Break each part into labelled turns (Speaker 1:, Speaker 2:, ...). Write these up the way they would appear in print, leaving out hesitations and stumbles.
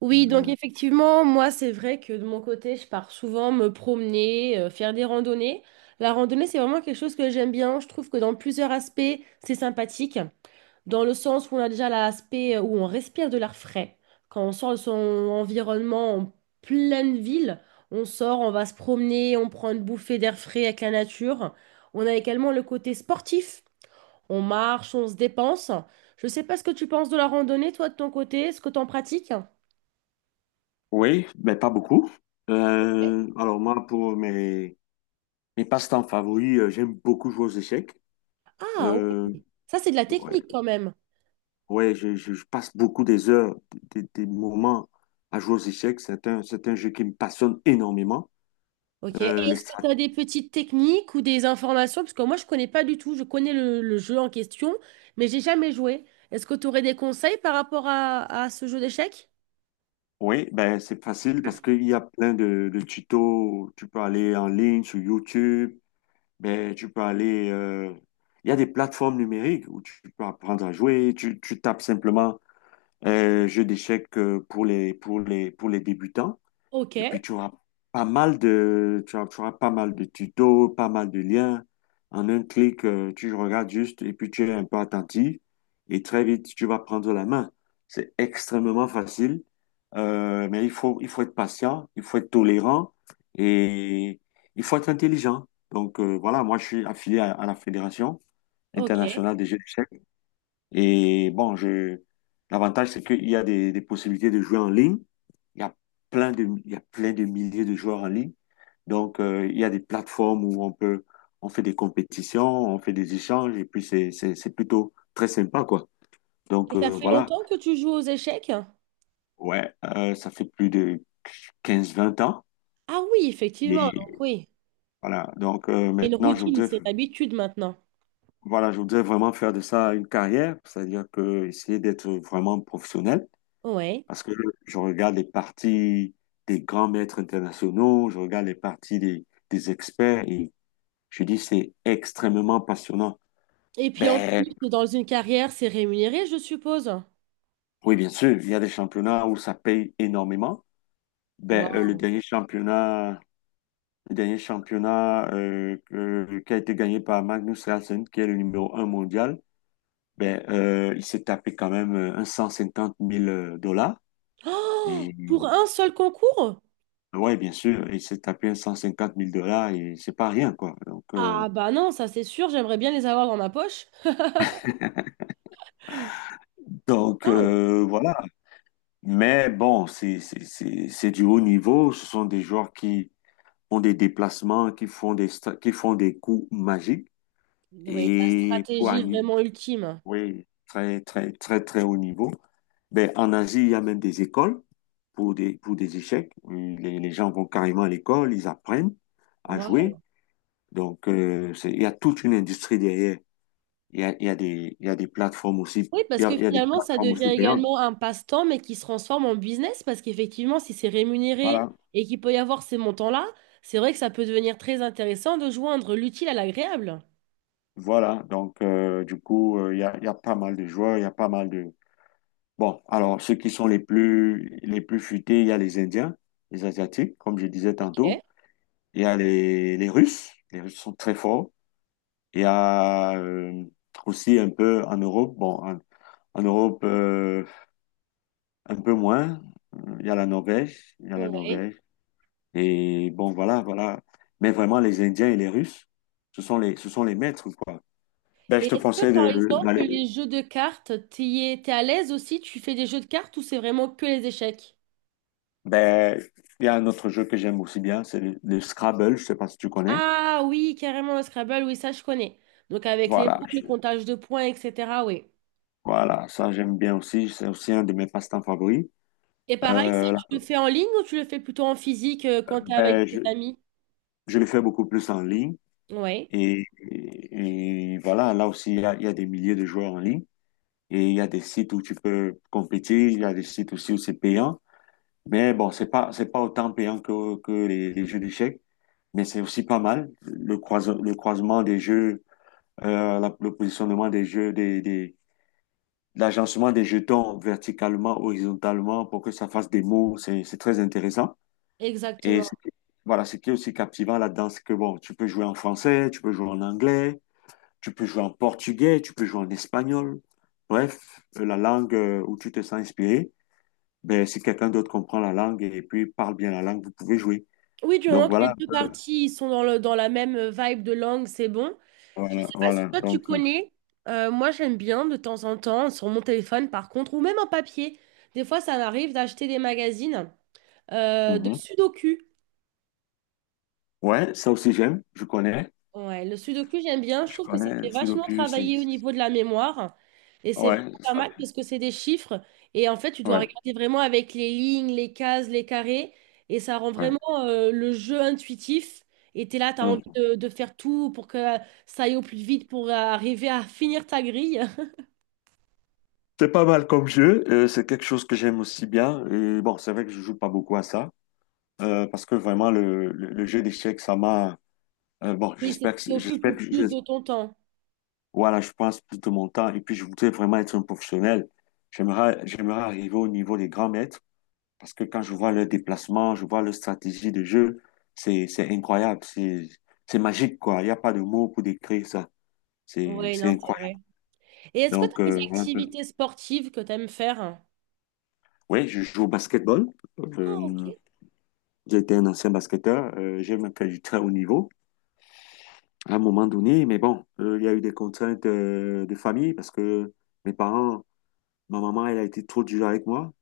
Speaker 1: Oui, donc
Speaker 2: Euh,
Speaker 1: effectivement, moi, c'est vrai que de mon côté, je pars souvent me promener, faire des randonnées. La randonnée, c'est vraiment quelque chose que j'aime bien. Je trouve que dans plusieurs aspects, c'est sympathique. Dans le sens où on a déjà l'aspect où on respire de l'air frais. Quand on sort de son environnement en pleine ville, on sort, on va se promener, on prend une bouffée d'air frais avec la nature. On a également le côté sportif. On marche, on se dépense. Je sais pas ce que tu penses de la randonnée, toi, de ton côté. Est-ce que tu en pratiques?
Speaker 2: oui, mais pas beaucoup. Alors moi, pour mes passe-temps favoris, j'aime beaucoup jouer aux échecs.
Speaker 1: Ah.
Speaker 2: Euh,
Speaker 1: Ça, c'est de la
Speaker 2: ouais,
Speaker 1: technique quand même.
Speaker 2: ouais, je passe beaucoup des heures, des moments à jouer aux échecs. C'est un jeu qui me passionne énormément.
Speaker 1: OK. Et
Speaker 2: Euh, les
Speaker 1: est-ce que
Speaker 2: strat-
Speaker 1: tu as des petites techniques ou des informations? Parce que moi, je connais pas du tout. Je connais le jeu en question, mais j'ai jamais joué. Est-ce que tu aurais des conseils par rapport à ce jeu d'échecs?
Speaker 2: Oui, ben c'est facile parce qu'il y a plein de tutos. Tu peux aller en ligne sur YouTube, ben, il y a des plateformes numériques où tu peux apprendre à jouer. Tu tapes simplement jeu d'échecs, pour les débutants. Et puis,
Speaker 1: OK,
Speaker 2: tu auras pas mal de, tu auras pas mal de tutos, pas mal de liens. En un clic, tu regardes juste et puis tu es un peu attentif. Et très vite, tu vas prendre la main. C'est extrêmement facile. Mais il faut être patient, il faut être tolérant et il faut être intelligent. Donc, voilà, moi, je suis affilié à la Fédération
Speaker 1: OK.
Speaker 2: internationale des jeux d'échecs. Et bon, l'avantage, c'est qu'il y a des possibilités de jouer en ligne. Il y a plein de, il y a plein de milliers de joueurs en ligne. Donc, il y a des plateformes où on peut, on fait des compétitions, on fait des échanges, et puis c'est plutôt très sympa, quoi.
Speaker 1: Et
Speaker 2: Donc,
Speaker 1: ça fait
Speaker 2: voilà.
Speaker 1: longtemps que tu joues aux échecs?
Speaker 2: Ouais, ça fait plus de quinze-vingt ans.
Speaker 1: Ah oui, effectivement.
Speaker 2: Et
Speaker 1: Donc oui.
Speaker 2: voilà. Donc,
Speaker 1: C'est une
Speaker 2: maintenant,
Speaker 1: routine, c'est une habitude maintenant.
Speaker 2: je voudrais vraiment faire de ça une carrière, c'est-à-dire que essayer d'être vraiment professionnel.
Speaker 1: Ouais.
Speaker 2: Parce que je regarde les parties des grands maîtres internationaux, je regarde les parties des experts et je dis c'est extrêmement passionnant.
Speaker 1: Et puis en
Speaker 2: Ben
Speaker 1: plus, dans une carrière, c'est rémunéré, je suppose.
Speaker 2: oui, bien sûr, il y a des championnats où ça paye énormément. Ben,
Speaker 1: Waouh.
Speaker 2: le dernier championnat qui a été gagné par Magnus Carlsen, qui est le numéro un mondial, il s'est tapé quand même un 150 000 dollars
Speaker 1: Oh,
Speaker 2: et
Speaker 1: pour un seul concours?
Speaker 2: ouais, bien sûr, il s'est tapé un 150 000 dollars et c'est pas rien, quoi. Donc, euh,
Speaker 1: Ah bah non, ça c'est sûr, j'aimerais bien les avoir dans ma poche.
Speaker 2: Donc
Speaker 1: Waouh!
Speaker 2: euh, voilà. Mais bon, c'est du haut niveau. Ce sont des joueurs qui ont des déplacements, qui font des coups magiques.
Speaker 1: Oui, la
Speaker 2: Et pour
Speaker 1: stratégie
Speaker 2: un-
Speaker 1: vraiment ultime.
Speaker 2: oui, très, très, très, très haut niveau. Ben, en Asie, il y a même des écoles pour des échecs. Les gens vont carrément à l'école, ils apprennent à jouer.
Speaker 1: Waouh!
Speaker 2: Donc, il y a toute une industrie derrière. Il y a des, il y a des plateformes aussi,
Speaker 1: Oui,
Speaker 2: il
Speaker 1: parce
Speaker 2: y
Speaker 1: que
Speaker 2: a, il y a des
Speaker 1: finalement, ça
Speaker 2: plateformes
Speaker 1: devient
Speaker 2: aussi payantes.
Speaker 1: également un passe-temps, mais qui se transforme en business, parce qu'effectivement, si c'est rémunéré
Speaker 2: Voilà.
Speaker 1: et qu'il peut y avoir ces montants-là, c'est vrai que ça peut devenir très intéressant de joindre l'utile à l'agréable.
Speaker 2: Voilà, donc du coup, il y a pas mal de joueurs, il y a pas mal de. Bon, alors ceux qui sont les plus futés, il y a les Indiens, les Asiatiques, comme je disais
Speaker 1: Ok,
Speaker 2: tantôt, il y a les Russes, les Russes sont très forts, il y a aussi un peu en Europe, bon, en Europe, un peu moins. Il y a la Norvège,
Speaker 1: oui.
Speaker 2: Et bon, voilà, voilà. Mais vraiment, les Indiens et les Russes, ce sont les maîtres, quoi. Ben,
Speaker 1: Et
Speaker 2: je te
Speaker 1: est-ce que,
Speaker 2: conseille
Speaker 1: par exemple,
Speaker 2: d'aller.
Speaker 1: les jeux de cartes, t'y es- t'es à l'aise aussi? Tu fais des jeux de cartes ou c'est vraiment que les échecs?
Speaker 2: Ben, il y a un autre jeu que j'aime aussi bien, c'est le Scrabble, je sais pas si tu connais.
Speaker 1: Ah oui, carrément le Scrabble, oui, ça je connais. Donc avec les
Speaker 2: Voilà,
Speaker 1: mots, le
Speaker 2: je-
Speaker 1: comptage de points, etc. Oui.
Speaker 2: voilà, ça j'aime bien aussi, c'est aussi un de mes passe-temps favoris.
Speaker 1: Et pareil, ça,
Speaker 2: Euh,
Speaker 1: tu le fais en ligne ou tu le fais plutôt en physique quand tu es avec
Speaker 2: ben,
Speaker 1: tes
Speaker 2: je,
Speaker 1: amis?
Speaker 2: je le fais beaucoup plus en ligne
Speaker 1: Oui,
Speaker 2: et, et voilà, là aussi il y a des milliers de joueurs en ligne et il y a des sites où tu peux compétir, il y a des sites aussi où c'est payant, mais bon, c'est pas autant payant que les jeux d'échecs, mais c'est aussi pas mal le croisement des jeux, le positionnement des jeux l'agencement des jetons verticalement, horizontalement, pour que ça fasse des mots, c'est très intéressant. Et c'est-
Speaker 1: exactement.
Speaker 2: voilà, ce qui est aussi captivant là-dedans, c'est que bon, tu peux jouer en français, tu peux jouer en anglais, tu peux jouer en portugais, tu peux jouer en espagnol. Bref, la langue où tu te sens inspiré, ben, si quelqu'un d'autre comprend la langue et puis parle bien la langue, vous pouvez jouer.
Speaker 1: Oui, du
Speaker 2: Donc
Speaker 1: moment que les
Speaker 2: voilà,
Speaker 1: deux
Speaker 2: un peu.
Speaker 1: parties ils sont dans le, dans la même vibe de langue, c'est bon. Je
Speaker 2: Voilà,
Speaker 1: sais pas si
Speaker 2: voilà.
Speaker 1: toi tu
Speaker 2: Donc,
Speaker 1: connais, moi j'aime bien de temps en temps, sur mon téléphone par contre, ou même en papier. Des fois, ça m'arrive d'acheter des magazines de
Speaker 2: mhm.
Speaker 1: Sudoku.
Speaker 2: Ouais, ça aussi j'aime, je connais.
Speaker 1: Ouais, le sudoku, j'aime bien. Je
Speaker 2: Je
Speaker 1: trouve que ça
Speaker 2: connais
Speaker 1: fait vachement
Speaker 2: Sudoku, c'est.
Speaker 1: travailler au niveau de la mémoire. Et c'est
Speaker 2: Ouais,
Speaker 1: vraiment pas
Speaker 2: ça-
Speaker 1: mal parce que c'est des chiffres. Et en fait, tu dois
Speaker 2: ouais,
Speaker 1: regarder vraiment avec les lignes, les cases, les carrés. Et ça rend vraiment
Speaker 2: ouais.
Speaker 1: le jeu intuitif. Et t'es là, t'as envie
Speaker 2: Mm-hmm.
Speaker 1: de faire tout pour que ça aille au plus vite pour arriver à finir ta grille.
Speaker 2: C'est pas mal comme jeu, c'est quelque chose que j'aime aussi bien. Bon, c'est vrai que je joue pas beaucoup à ça, parce que vraiment le jeu d'échecs, ça m'a. Bon,
Speaker 1: Oui, c'est ce qui occupe le plus de ton temps.
Speaker 2: voilà, je passe plus de mon temps et puis je voudrais vraiment être un professionnel. J'aimerais arriver au niveau des grands maîtres, parce que quand je vois leurs déplacements, je vois leur stratégie de jeu, c'est incroyable, c'est magique, quoi. Il n'y a pas de mots pour décrire ça. C'est
Speaker 1: Oui,
Speaker 2: c'est
Speaker 1: non, c'est vrai.
Speaker 2: incroyable.
Speaker 1: Et est-ce que tu
Speaker 2: Donc
Speaker 1: as des
Speaker 2: voilà un peu.
Speaker 1: activités sportives que tu aimes faire?
Speaker 2: Oui, je joue au basketball.
Speaker 1: Ah, ok.
Speaker 2: J'étais un ancien basketteur, j'ai même fait du très haut niveau à un moment donné, mais bon, il y a eu des contraintes de famille parce que mes parents, ma maman, elle a été trop dure avec moi.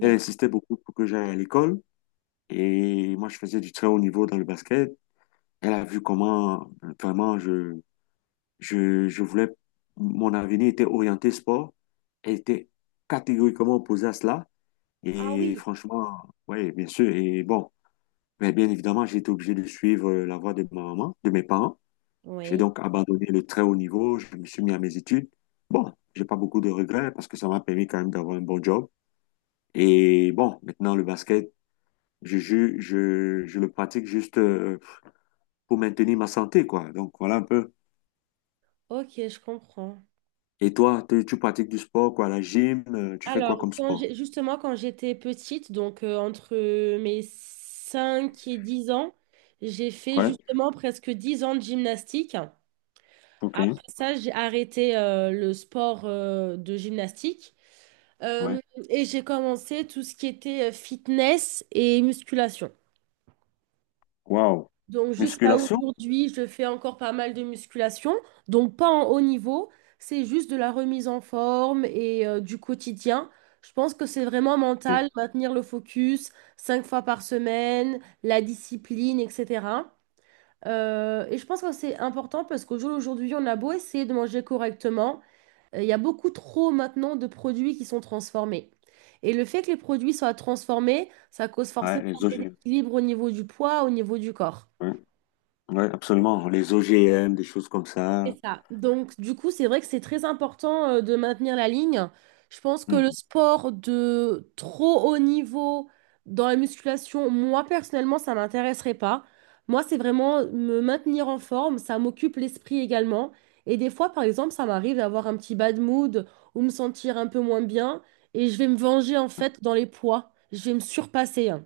Speaker 2: Elle insistait beaucoup pour que j'aille à l'école et moi, je faisais du très haut niveau dans le basket. Elle a vu comment vraiment je voulais, mon avenir était orienté sport. Elle était catégoriquement opposée à cela
Speaker 1: Ah
Speaker 2: et
Speaker 1: oui.
Speaker 2: franchement, oui, bien sûr, et bon. Mais bien évidemment, j'ai été obligé de suivre la voie de ma maman, de mes parents. J'ai
Speaker 1: Oui.
Speaker 2: donc abandonné le très haut niveau, je me suis mis à mes études. Bon, j'ai pas beaucoup de regrets parce que ça m'a permis quand même d'avoir un bon job. Et bon, maintenant le basket, je le pratique juste pour maintenir ma santé, quoi. Donc voilà un peu.
Speaker 1: Ok, je comprends.
Speaker 2: Et toi, tu pratiques du sport, quoi? La gym, tu fais quoi
Speaker 1: Alors,
Speaker 2: comme sport?
Speaker 1: justement, quand j'étais petite, donc entre mes 5 et 10 ans, j'ai fait
Speaker 2: Ouais,
Speaker 1: justement presque 10 ans de gymnastique.
Speaker 2: ok,
Speaker 1: Après ça, j'ai arrêté le sport de gymnastique.
Speaker 2: ouais.
Speaker 1: Euh, et j'ai commencé tout ce qui était fitness et musculation.
Speaker 2: Wow.
Speaker 1: Donc jusqu'à
Speaker 2: Musculation?
Speaker 1: aujourd'hui, je fais encore pas mal de musculation, donc pas en haut niveau, c'est juste de la remise en forme et du quotidien. Je pense que c'est vraiment
Speaker 2: Ok.
Speaker 1: mental, maintenir le focus 5 fois par semaine, la discipline, etc. Et je pense que c'est important parce qu'au jour d'aujourd'hui, on a beau essayer de manger correctement, il y a beaucoup trop maintenant de produits qui sont transformés. Et le fait que les produits soient transformés, ça cause
Speaker 2: Ouais,
Speaker 1: forcément un
Speaker 2: les OGM.
Speaker 1: déséquilibre au niveau du poids, au niveau du corps.
Speaker 2: Ouais, ouais, absolument. Les OGM, des choses comme ça.
Speaker 1: C'est ça. Donc, du coup, c'est vrai que c'est très important de maintenir la ligne. Je pense que le
Speaker 2: Mhm,
Speaker 1: sport de trop haut niveau dans la musculation, moi, personnellement, ça m'intéresserait pas. Moi, c'est vraiment me maintenir en forme. Ça m'occupe l'esprit également. Et des fois, par exemple, ça m'arrive d'avoir un petit bad mood ou me sentir un peu moins bien. Et je vais me venger, en fait, dans les poids. Je vais me surpasser, hein.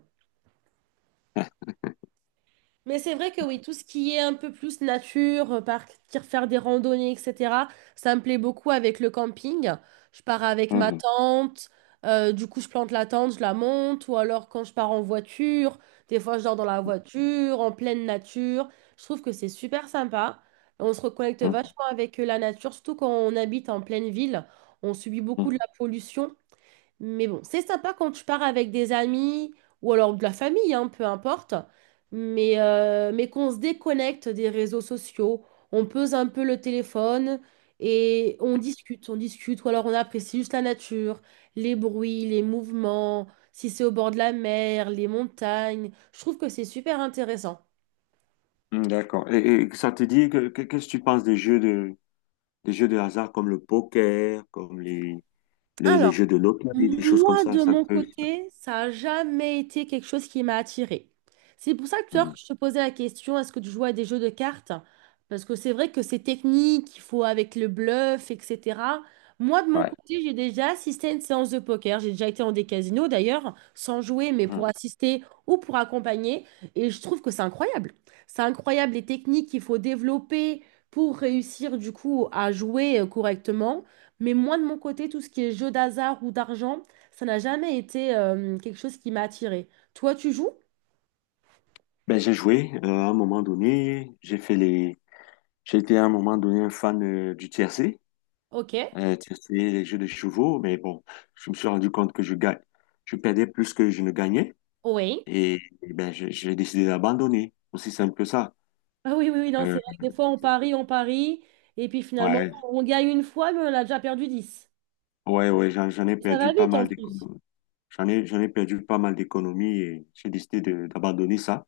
Speaker 1: Mais c'est vrai que oui, tout ce qui est un peu plus nature, partir faire des randonnées, etc., ça me plaît beaucoup avec le camping. Je pars avec ma
Speaker 2: mhm,
Speaker 1: tente, du coup je plante la tente, je la monte, ou alors quand je pars en voiture, des fois je dors dans la voiture, en pleine nature. Je trouve que c'est super sympa. On se reconnecte
Speaker 2: mhm,
Speaker 1: vachement avec la nature, surtout quand on habite en pleine ville. On subit beaucoup de
Speaker 2: mhm.
Speaker 1: la pollution. Mais bon, c'est sympa quand tu pars avec des amis ou alors de la famille, hein, peu importe. Mais, qu'on se déconnecte des réseaux sociaux, on pose un peu le téléphone et on discute, on discute. Ou alors on apprécie juste la nature, les bruits, les mouvements, si c'est au bord de la mer, les montagnes. Je trouve que c'est super intéressant.
Speaker 2: Hmm, d'accord. Et ça te dit qu'est-ce que tu penses des jeux de hasard comme le poker, comme les jeux
Speaker 1: Alors,
Speaker 2: de loterie, des choses comme
Speaker 1: moi,
Speaker 2: ça,
Speaker 1: de
Speaker 2: ça
Speaker 1: mon
Speaker 2: te.
Speaker 1: côté, ça n'a jamais été quelque chose qui m'a attirée. C'est pour ça que tout à l'heure
Speaker 2: Hmm,
Speaker 1: que je te posais la question, est-ce que tu joues à des jeux de cartes? Parce que c'est vrai que c'est technique, il faut avec le bluff, etc. Moi, de mon
Speaker 2: ouais.
Speaker 1: côté, j'ai déjà assisté à une séance de poker. J'ai déjà été dans des casinos, d'ailleurs, sans jouer, mais pour
Speaker 2: Hmm.
Speaker 1: assister ou pour accompagner. Et je trouve que c'est incroyable. C'est incroyable les techniques qu'il faut développer pour réussir, du coup, à jouer correctement. Mais moi, de mon côté, tout ce qui est jeu d'hasard ou d'argent, ça n'a jamais été quelque chose qui m'a attirée. Toi, tu joues?
Speaker 2: Ben j'ai joué à un moment donné, j'ai fait les j'ai été à un moment donné un fan du tiercé,
Speaker 1: Ok,
Speaker 2: tiercé, les jeux de chevaux, mais bon, je me suis rendu compte que je perdais plus que je ne gagnais
Speaker 1: oui.
Speaker 2: et ben j'ai décidé d'abandonner. Aussi simple que ça.
Speaker 1: Ah oui, oui, oui, non, c'est
Speaker 2: Euh,
Speaker 1: vrai que des fois, on parie, et puis finalement,
Speaker 2: ouais,
Speaker 1: on gagne une fois, mais on a déjà perdu 10.
Speaker 2: ouais, ouais, j'en ai
Speaker 1: Ça va
Speaker 2: perdu pas
Speaker 1: vite en
Speaker 2: mal
Speaker 1: plus.
Speaker 2: d'économies. J'en ai perdu pas mal d'économies et j'ai décidé d'abandonner ça.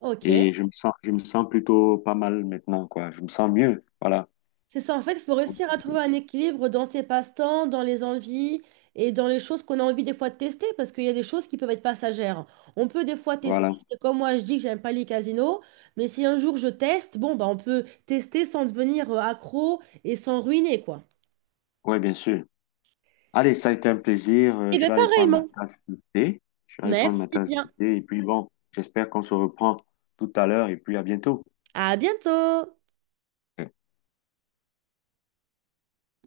Speaker 1: Ok.
Speaker 2: Et je me sens plutôt pas mal maintenant, quoi. Je me sens mieux. Voilà,
Speaker 1: C'est ça, en fait, il faut réussir à trouver un équilibre dans ses passe-temps, dans les envies et dans les choses qu'on a envie des fois de tester, parce qu'il y a des choses qui peuvent être passagères. On peut des fois tester,
Speaker 2: voilà.
Speaker 1: c'est comme moi je dis que j'aime pas les casinos, mais si un jour je teste, bon, bah, on peut tester sans devenir accro et sans ruiner, quoi.
Speaker 2: Ouais, bien sûr. Allez, ça a été un plaisir.
Speaker 1: Et
Speaker 2: Je
Speaker 1: bien,
Speaker 2: vais aller prendre ma
Speaker 1: pareillement.
Speaker 2: tasse de thé. Je vais aller prendre ma
Speaker 1: Merci
Speaker 2: tasse de
Speaker 1: bien.
Speaker 2: thé. Et puis bon, j'espère qu'on se reprend tout à l'heure et puis à bientôt.
Speaker 1: À bientôt!